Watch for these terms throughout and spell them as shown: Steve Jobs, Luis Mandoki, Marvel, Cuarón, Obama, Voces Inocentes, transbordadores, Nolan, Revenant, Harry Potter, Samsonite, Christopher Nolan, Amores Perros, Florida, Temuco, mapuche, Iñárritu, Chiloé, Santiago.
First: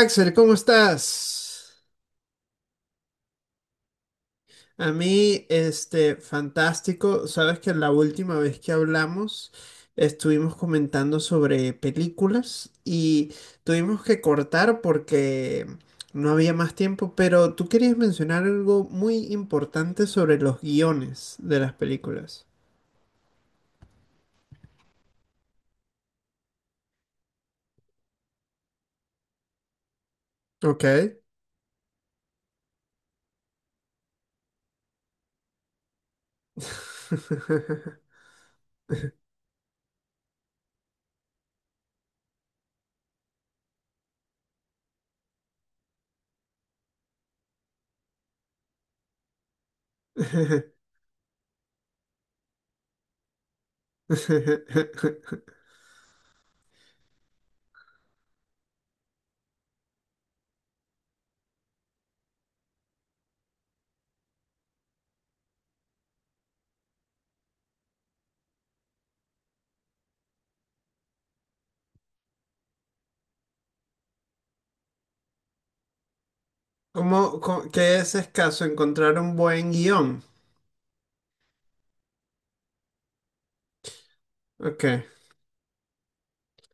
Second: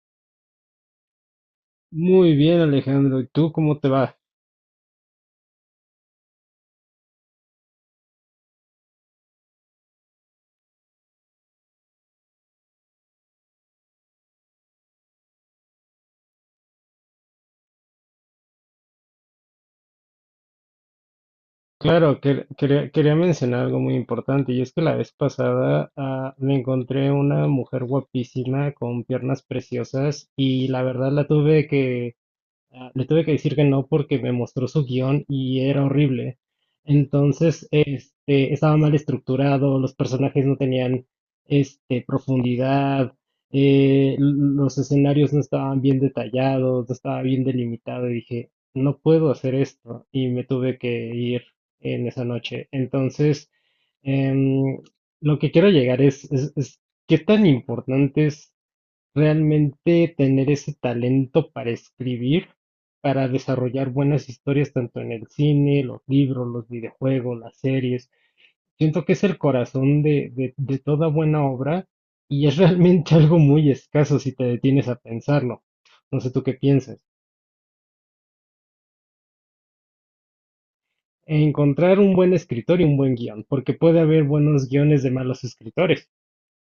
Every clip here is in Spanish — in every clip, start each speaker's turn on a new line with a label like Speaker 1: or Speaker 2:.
Speaker 1: Axel, ¿cómo estás?
Speaker 2: Muy bien, Alejandro. ¿Y tú cómo te va?
Speaker 1: A mí, fantástico. Sabes que la última vez que hablamos estuvimos comentando sobre películas y tuvimos que cortar porque no había más tiempo, pero tú querías mencionar algo muy importante sobre los guiones de las
Speaker 2: Claro,
Speaker 1: películas.
Speaker 2: quería mencionar algo muy importante, y es que la vez pasada me encontré una mujer guapísima con piernas preciosas y la
Speaker 1: Ok.
Speaker 2: verdad la tuve que... Ah, le tuve que decir que no porque me mostró su guión y era horrible. Entonces, este, estaba mal estructurado, los personajes no tenían, este, profundidad, los escenarios no estaban bien detallados, no estaba bien delimitado y dije, no puedo hacer esto y me tuve que ir en esa noche. Entonces, em, lo que quiero llegar es, ¿qué tan importantes realmente tener ese talento para escribir, para desarrollar buenas historias tanto en el cine, los libros, los videojuegos, las series? Siento que es el corazón de toda buena obra y es realmente algo muy escaso si te detienes a pensarlo. No sé tú qué piensas.
Speaker 1: ¿Qué es escaso encontrar un buen guión?
Speaker 2: Encontrar un buen escritor y un buen guión, porque puede haber buenos
Speaker 1: Ok.
Speaker 2: guiones de malos escritores,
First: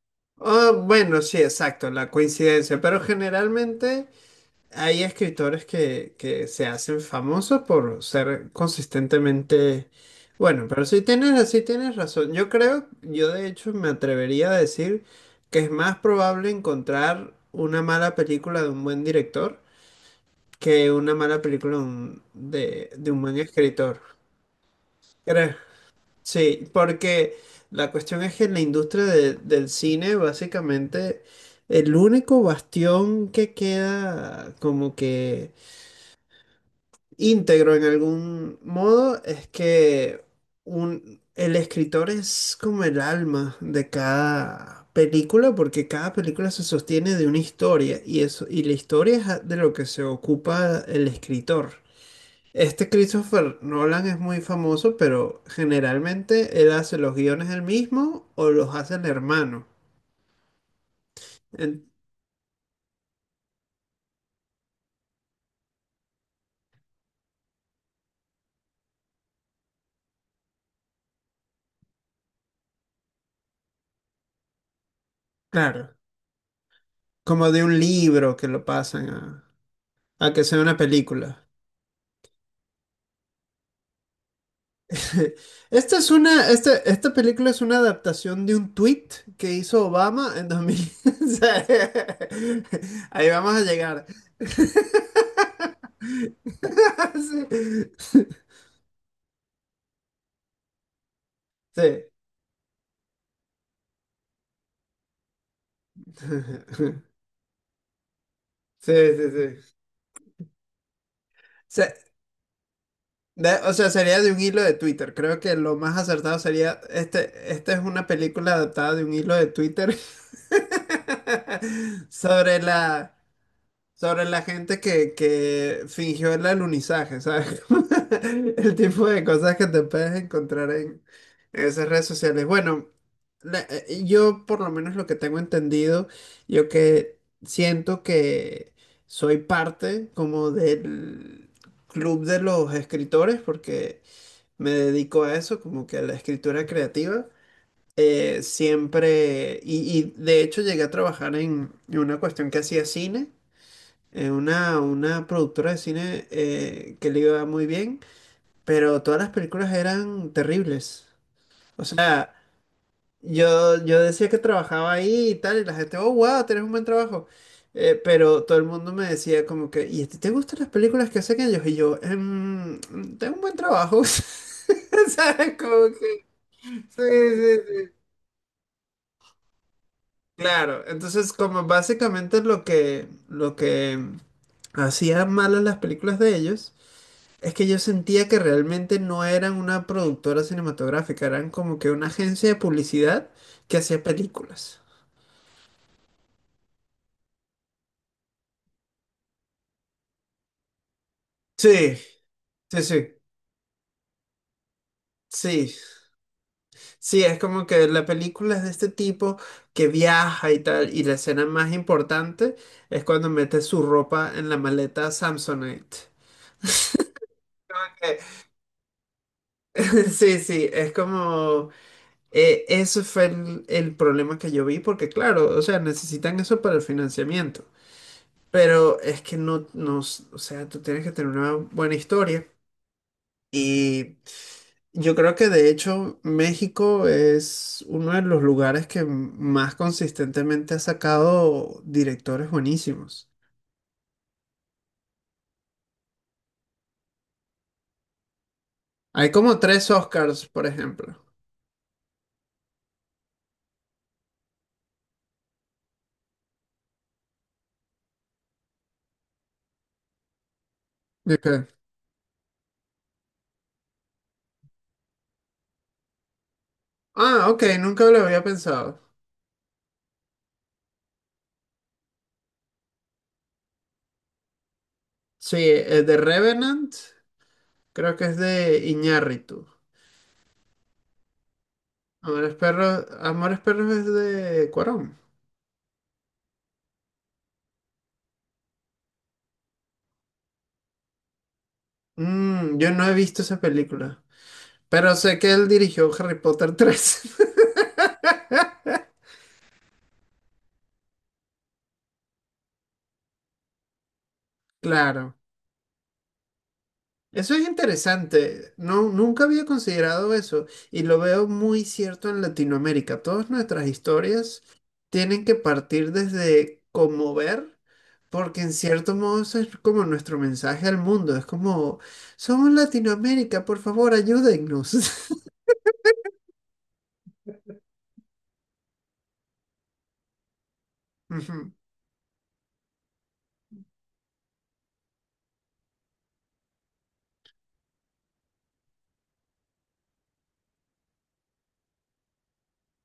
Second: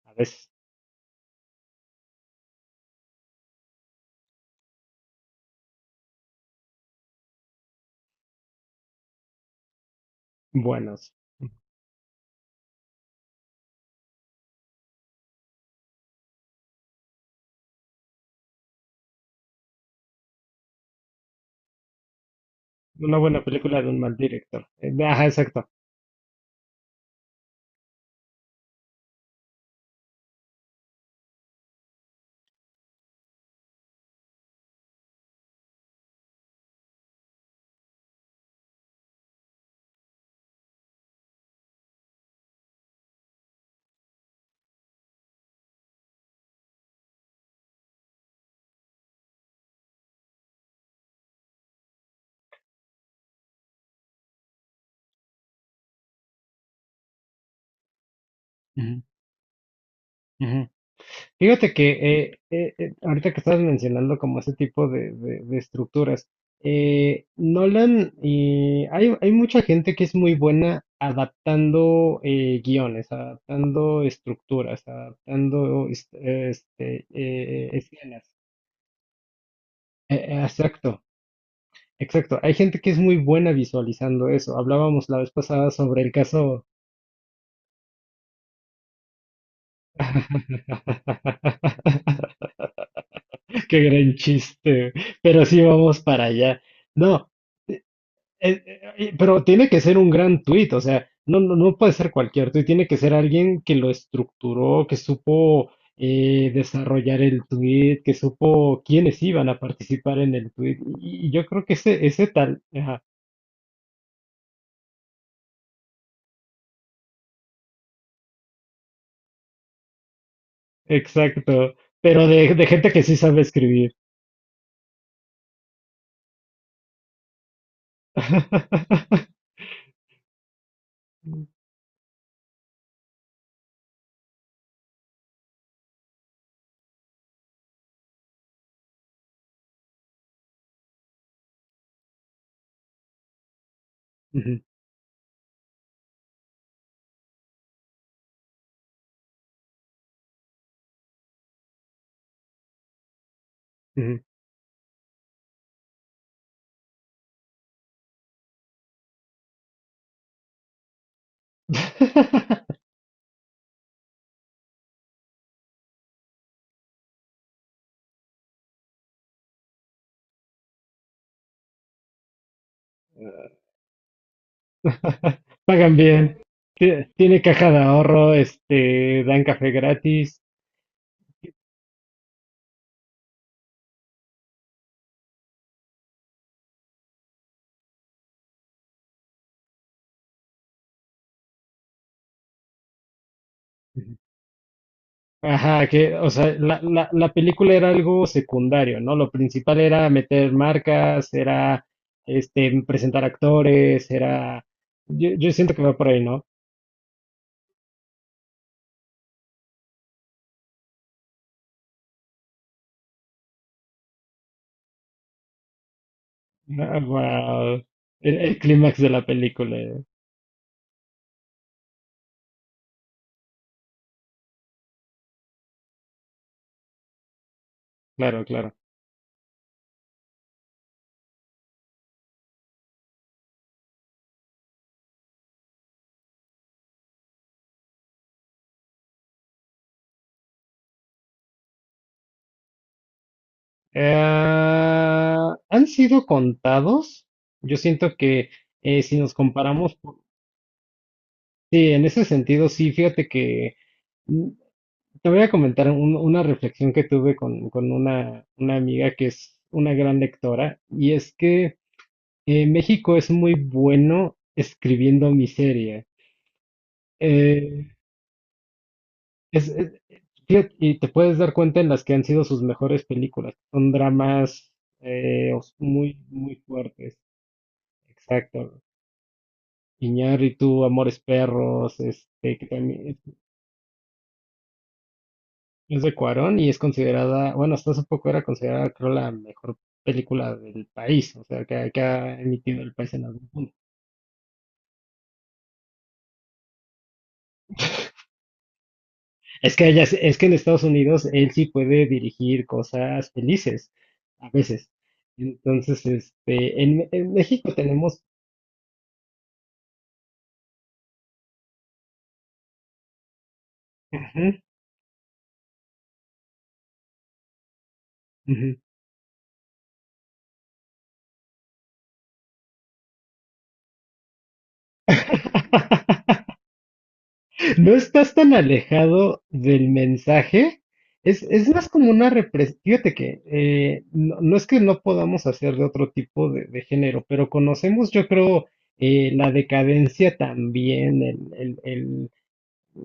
Speaker 2: a veces
Speaker 1: Ah, bueno, sí, exacto, la coincidencia, pero generalmente hay escritores que se hacen famosos por ser consistentemente. Bueno, pero si
Speaker 2: buenos.
Speaker 1: tienes, sí tienes razón. Yo de hecho me atrevería a decir que es más probable encontrar una mala película de un buen director que una mala película de de
Speaker 2: Una
Speaker 1: un buen
Speaker 2: buena película de
Speaker 1: escritor.
Speaker 2: un mal director. Ajá,
Speaker 1: ¿Crees?
Speaker 2: exacto.
Speaker 1: Sí, porque la cuestión es que en la industria del cine, básicamente, el único bastión que queda como que íntegro en algún modo es que el escritor es como el alma de cada película, porque cada película se sostiene de una historia y eso, y la historia es de lo que se ocupa el escritor. Christopher Nolan es muy famoso, pero generalmente él hace los guiones él mismo o los hace
Speaker 2: Ujú,
Speaker 1: el hermano.
Speaker 2: ujú. Fíjate que
Speaker 1: En-
Speaker 2: ahorita que estabas mencionando como ese tipo de estructuras, Nolan, y hay mucha gente que es muy buena adaptando guiones, adaptando estructuras, adaptando
Speaker 1: claro, como de un
Speaker 2: escenas.
Speaker 1: libro que lo pasan a, a que sea una
Speaker 2: Exacto,
Speaker 1: película.
Speaker 2: exacto. Hay gente que es muy buena visualizando eso. Hablábamos la vez pasada
Speaker 1: Esta
Speaker 2: sobre
Speaker 1: es
Speaker 2: el
Speaker 1: una,
Speaker 2: caso.
Speaker 1: esta, esta película es una adaptación de un tweet que hizo Obama en 2000. O sea, ahí vamos a
Speaker 2: Qué
Speaker 1: llegar.
Speaker 2: gran chiste, pero sí vamos para allá. No, pero tiene que ser un gran tuit, o sea, no
Speaker 1: Sí.
Speaker 2: puede
Speaker 1: Sí.
Speaker 2: ser cualquier tuit, tiene que ser alguien que lo estructuró, que supo desarrollar el tuit, que supo
Speaker 1: Sí,
Speaker 2: quiénes
Speaker 1: sí,
Speaker 2: iban a
Speaker 1: sí. O
Speaker 2: participar en el tuit. Y yo creo que
Speaker 1: sea,
Speaker 2: ese tal, ajá,
Speaker 1: Sería de un hilo de Twitter. Creo que lo más acertado sería, esta es una película adaptada de un hilo de Twitter
Speaker 2: exacto, pero
Speaker 1: sobre
Speaker 2: de gente que
Speaker 1: la,
Speaker 2: sí sabe escribir.
Speaker 1: sobre la gente que fingió el alunizaje, ¿sabes? El tipo de cosas que te puedes encontrar en esas redes sociales. Bueno, yo por lo menos lo que tengo entendido, yo que siento que soy parte como del club de los escritores, porque
Speaker 2: Ujú,
Speaker 1: me dedico a eso, como que a la escritura creativa. Siempre, y de hecho llegué a trabajar en una cuestión que hacía cine,
Speaker 2: ujú.
Speaker 1: una productora de cine que le iba muy bien, pero todas las películas eran terribles. O sea, yo decía que trabajaba ahí y tal, y la gente, oh, wow, tenés un buen trabajo. Pero todo el mundo me decía como que, ¿y a ti te gustan las películas que hacen ellos? Y yo, "Tengo un buen trabajo. ¿Sabes? Como
Speaker 2: Pagan
Speaker 1: que.
Speaker 2: bien,
Speaker 1: Sí,
Speaker 2: tiene
Speaker 1: sí,
Speaker 2: caja de
Speaker 1: sí.
Speaker 2: ahorro, este, dan café gratis.
Speaker 1: Claro, entonces como básicamente lo que hacían malas las películas de ellos es que yo sentía que realmente no eran una productora cinematográfica, eran como que una agencia de publicidad que hacía películas.
Speaker 2: Ajá, que, o sea, la película era algo secundario, ¿no? Lo principal era meter marcas, era,
Speaker 1: Sí, sí,
Speaker 2: este,
Speaker 1: sí,
Speaker 2: presentar actores, era, yo
Speaker 1: sí,
Speaker 2: siento que va por ahí, ¿no?
Speaker 1: sí, es como que la película es de este tipo que viaja y tal, y la escena más importante es cuando mete su ropa en la maleta Samsonite.
Speaker 2: Ah, wow.
Speaker 1: Eh,
Speaker 2: El clímax de la película,
Speaker 1: Sí, sí, es como. Eso fue el problema que yo vi, porque claro, o sea, necesitan eso para el financiamiento.
Speaker 2: claro, claro.
Speaker 1: Pero es que no, no, o sea, tú tienes que tener una buena historia. Y yo creo que de hecho México es uno de los lugares que más consistentemente ha sacado directores buenísimos.
Speaker 2: Eh, han sido contados. Yo siento que si
Speaker 1: Hay
Speaker 2: nos
Speaker 1: como tres
Speaker 2: comparamos,
Speaker 1: Oscars, por ejemplo.
Speaker 2: sí, en ese sentido, sí. Fíjate que mm, te voy a comentar un- una reflexión que tuve con una amiga que es una gran lectora, y es
Speaker 1: ¿De qué?
Speaker 2: que México es muy bueno escribiendo miseria.
Speaker 1: Ah, ok,
Speaker 2: Eh,
Speaker 1: nunca lo había pensado.
Speaker 2: es, es- fíjate, y te puedes dar cuenta en las que han sido sus mejores películas. Son dramas
Speaker 1: Sí, el de
Speaker 2: muy, muy
Speaker 1: Revenant,
Speaker 2: fuertes.
Speaker 1: creo que es de
Speaker 2: Exacto.
Speaker 1: Iñárritu.
Speaker 2: Iñárritu, Amores Perros, este,
Speaker 1: Amores
Speaker 2: que también
Speaker 1: Perros, Amores Perros es de Cuarón.
Speaker 2: es de Cuarón y es considerada, bueno, hasta hace poco era considerada, creo, la mejor película del país, o sea, que, que ha
Speaker 1: Mm,
Speaker 2: emitido
Speaker 1: yo
Speaker 2: el
Speaker 1: no he
Speaker 2: país en
Speaker 1: visto
Speaker 2: algún
Speaker 1: esa
Speaker 2: punto.
Speaker 1: película. Pero sé que él dirigió Harry Potter tres.
Speaker 2: Es que ella, es que en Estados Unidos él sí puede dirigir cosas felices, a veces.
Speaker 1: Claro.
Speaker 2: Entonces, este, en
Speaker 1: Eso es
Speaker 2: México tenemos...
Speaker 1: interesante. No, nunca había considerado eso y lo veo muy cierto en Latinoamérica. Todas nuestras
Speaker 2: Ujú,
Speaker 1: historias tienen que partir desde conmover, porque en
Speaker 2: ujú.
Speaker 1: cierto modo eso es como nuestro mensaje al mundo. Es como, somos Latinoamérica, por favor, ayúdennos.
Speaker 2: No estás tan alejado del mensaje. Es
Speaker 1: Ujú.
Speaker 2: más como una represión. Fíjate que no, no es que no podamos hacer de otro tipo de género, pero conocemos, yo creo, la decadencia también, el, el- el-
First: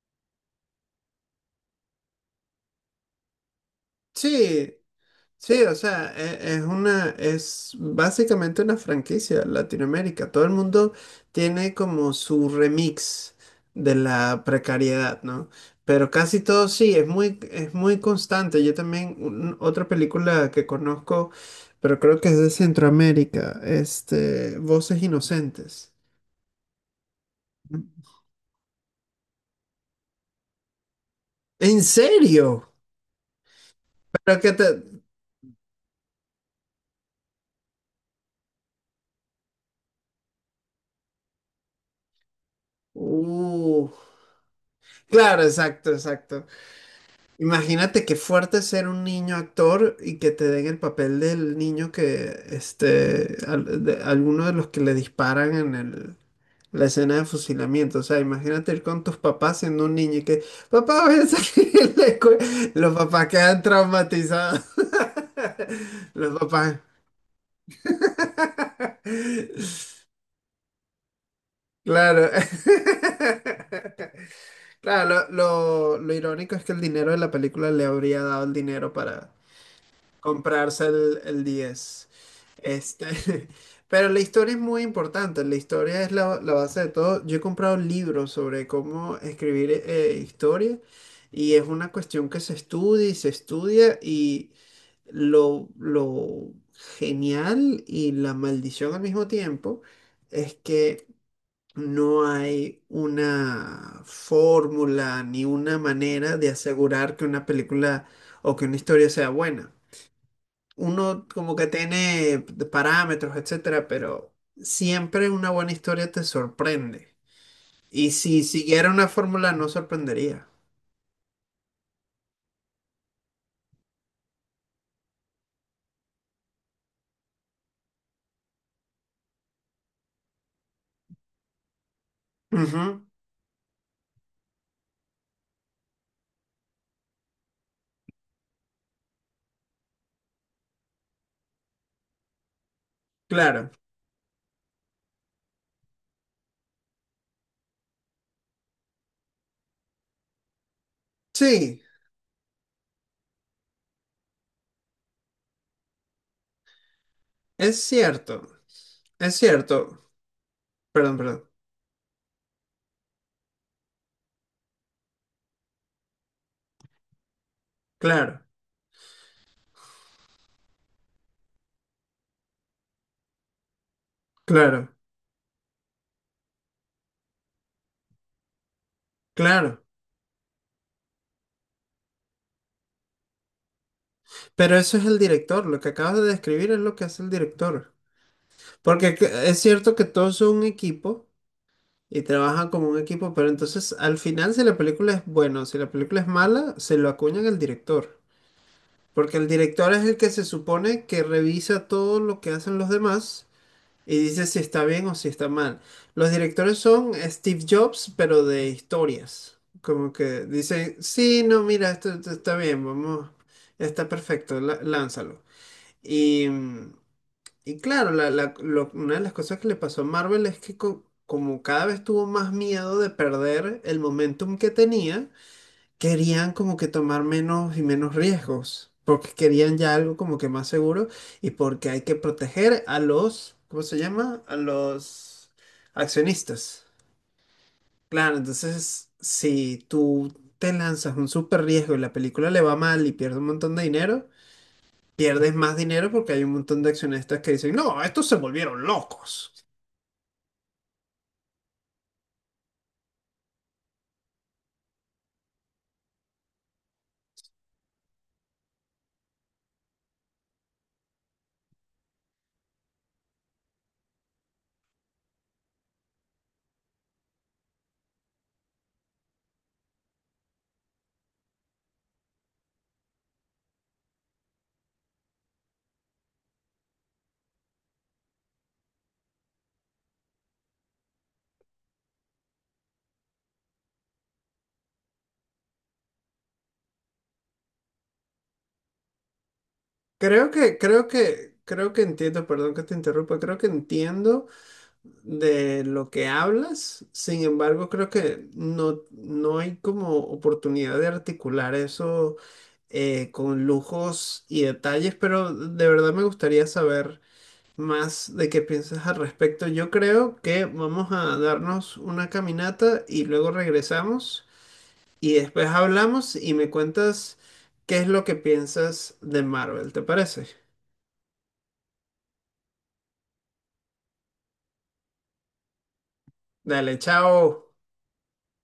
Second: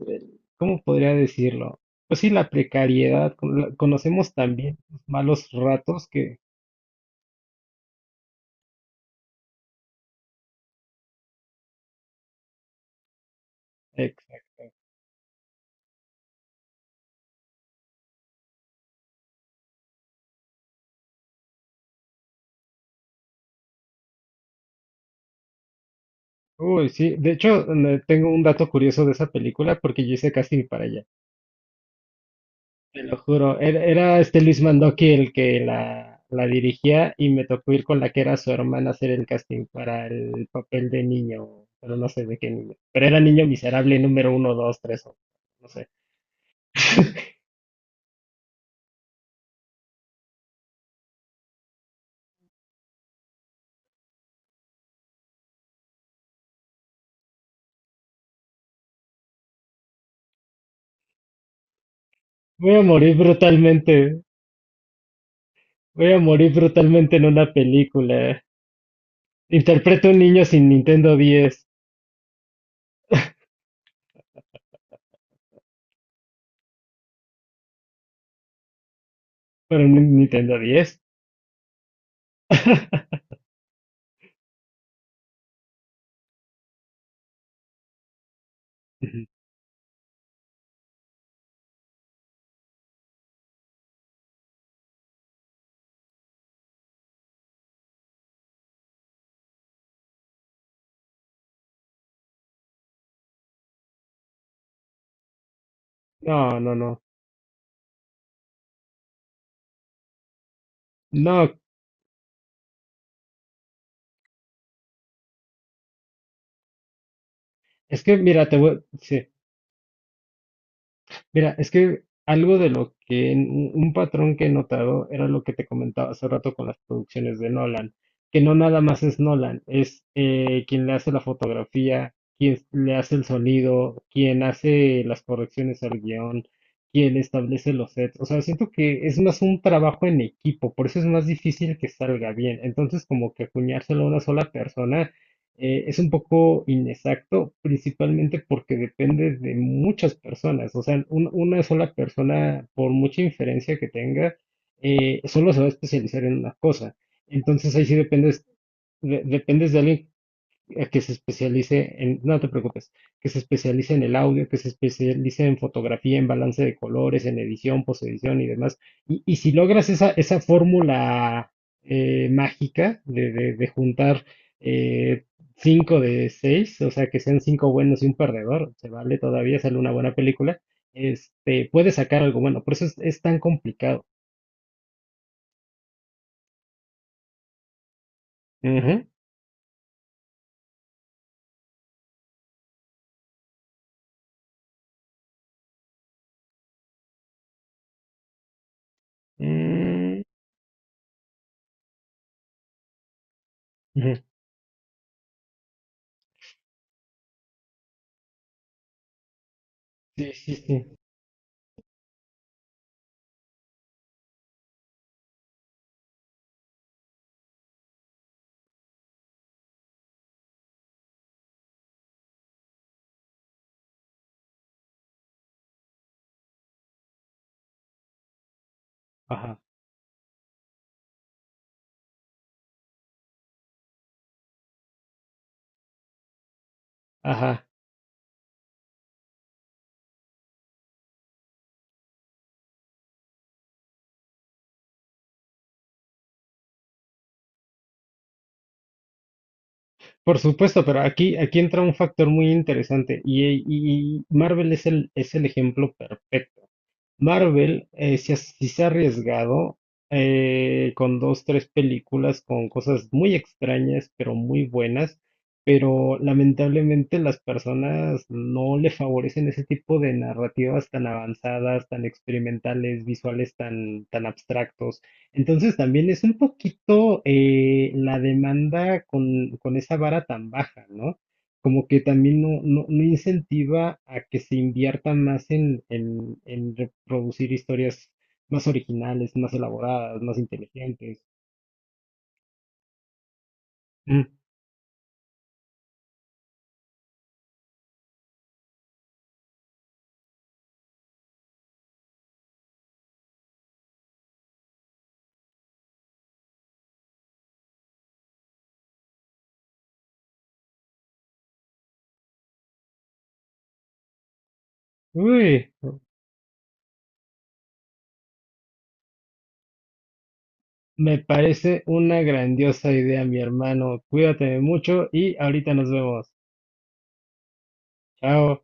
Speaker 2: el- ¿cómo podría decirlo? Pues sí, la precariedad. Conocemos
Speaker 1: Sí,
Speaker 2: también los malos
Speaker 1: sí, o
Speaker 2: ratos
Speaker 1: sea,
Speaker 2: que...
Speaker 1: es básicamente una franquicia Latinoamérica. Todo el mundo tiene como su remix de la
Speaker 2: Exacto.
Speaker 1: precariedad, ¿no? Pero casi todo sí, es muy constante. Yo también, otra película que conozco, pero creo que es de Centroamérica, Voces Inocentes.
Speaker 2: Uy, sí. De hecho, tengo un dato curioso de esa película porque yo hice casting para ella.
Speaker 1: ¿En serio?
Speaker 2: Te lo juro, era
Speaker 1: Pero
Speaker 2: este
Speaker 1: que
Speaker 2: Luis
Speaker 1: te.
Speaker 2: Mandoki el que la dirigía y me tocó ir con la que era su hermana a hacer el casting para el papel de niño, pero no sé de qué niño. Pero era niño
Speaker 1: Uh,
Speaker 2: miserable número uno, dos, tres, o
Speaker 1: claro,
Speaker 2: no sé.
Speaker 1: exacto, exacto. Imagínate qué fuerte ser un niño actor y que te den el papel del niño que, alguno de los que le disparan en el, la escena de fusilamiento. O sea, imagínate ir con tus papás siendo un niño y que, papá, voy a salir de la escuela".
Speaker 2: Voy a
Speaker 1: Los
Speaker 2: morir
Speaker 1: papás quedan
Speaker 2: brutalmente,
Speaker 1: traumatizados.
Speaker 2: voy a
Speaker 1: Los
Speaker 2: morir
Speaker 1: papás.
Speaker 2: brutalmente en una película. Interpreto a un niño sin Nintendo 10,
Speaker 1: Claro. Claro, lo irónico es que el dinero de la película le habría dado el dinero para
Speaker 2: pero un Nintendo
Speaker 1: comprarse
Speaker 2: 10.
Speaker 1: el 10. Este, pero la historia es muy importante, la historia es la base de todo. Yo he comprado libros sobre cómo escribir historia y es una cuestión que se estudia y lo genial y la maldición al mismo tiempo es que no hay una fórmula ni una manera de
Speaker 2: No, no, no.
Speaker 1: asegurar que una película o que una historia sea buena. Uno como
Speaker 2: No,
Speaker 1: que tiene parámetros, etcétera, pero siempre una buena historia te sorprende.
Speaker 2: es
Speaker 1: Y
Speaker 2: que
Speaker 1: si
Speaker 2: mira, te voy,
Speaker 1: siguiera una
Speaker 2: sí.
Speaker 1: fórmula, no sorprendería.
Speaker 2: Mira, es que algo de lo que, un patrón que he notado era lo que te comentaba hace rato con las producciones de Nolan, que no nada más es Nolan, es quien le hace la fotografía, quien
Speaker 1: Ujú,
Speaker 2: le hace el sonido, quien hace las correcciones al guión, quien establece los sets. O sea, siento que es más un trabajo en equipo, por eso es más difícil que salga bien. Entonces, como que
Speaker 1: claro.
Speaker 2: acuñárselo a una sola persona es un poco inexacto, principalmente porque depende de muchas personas. O sea, una
Speaker 1: Sí,
Speaker 2: sola persona, por mucha inferencia que tenga, solo se va a especializar en una cosa. Entonces
Speaker 1: es
Speaker 2: ahí sí
Speaker 1: cierto.
Speaker 2: dependes,
Speaker 1: Es
Speaker 2: dependes de alguien
Speaker 1: cierto.
Speaker 2: que se
Speaker 1: Perdón, perdón.
Speaker 2: especialice en, no te preocupes, que se especialice en el audio, que se especialice en fotografía, en balance de colores, en edición, posedición
Speaker 1: Claro,
Speaker 2: y demás. Y si logras esa fórmula mágica de juntar
Speaker 1: claro,
Speaker 2: eh, cinco de seis, o sea, que sean cinco buenos y un perdedor, se vale todavía, sale
Speaker 1: claro.
Speaker 2: una buena película, este, puedes sacar algo bueno, por eso es tan complicado.
Speaker 1: Pero eso es el director. Lo que acabas de describir es lo que hace el director.
Speaker 2: Ujú.
Speaker 1: Porque es cierto que todos son un equipo y trabajan como un equipo, pero entonces al final si la película es buena o si la película es mala, se lo acuñan al director. Porque el director es el
Speaker 2: Mm,
Speaker 1: que se supone que revisa todo lo que hacen los demás
Speaker 2: ujú.
Speaker 1: y dice si está bien o si está mal. Los directores son Steve Jobs, pero de historias. Como
Speaker 2: Sí,
Speaker 1: que
Speaker 2: sí,
Speaker 1: dicen,
Speaker 2: sí.
Speaker 1: sí, no, mira, esto está bien, vamos, está perfecto, lánzalo. Y, mm, y claro, una de las cosas que le pasó a Marvel es que como cada vez tuvo más miedo de perder el momentum que tenía, querían como que tomar menos y menos riesgos, porque
Speaker 2: Ajá,
Speaker 1: querían ya algo como que más seguro y porque hay que proteger a los, ¿cómo se llama? A los accionistas.
Speaker 2: ajá.
Speaker 1: Claro, entonces si tú te lanzas un súper riesgo y la película le va mal y pierdes un montón de dinero, pierdes más dinero porque hay un montón de accionistas que dicen, no, estos se volvieron locos.
Speaker 2: Por supuesto, pero aquí, aquí entra un factor muy interesante, y Marvel es el ejemplo perfecto. Marvel, sí, sí se ha arriesgado con dos, tres películas con cosas muy extrañas, pero muy buenas. Pero lamentablemente las personas no le favorecen ese tipo de narrativas tan avanzadas, tan experimentales, visuales tan, tan abstractos. Entonces también es un poquito la demanda con esa vara tan baja, ¿no? Como que también no incentiva a que se invierta más en reproducir historias más originales, más elaboradas, más
Speaker 1: Creo que, creo
Speaker 2: inteligentes.
Speaker 1: que, creo que entiendo, perdón que te interrumpa, creo que
Speaker 2: Mm.
Speaker 1: entiendo de lo que hablas, sin embargo, creo que no, no hay como oportunidad de articular eso con lujos y detalles, pero de verdad me gustaría saber más de qué piensas al respecto. Yo creo que vamos a darnos una caminata y luego regresamos y después
Speaker 2: Uy,
Speaker 1: hablamos y me cuentas qué es lo que piensas de Marvel, ¿te parece?
Speaker 2: me parece una grandiosa idea, mi hermano. Cuídate mucho y ahorita nos vemos.
Speaker 1: Dale, chao.
Speaker 2: Chao.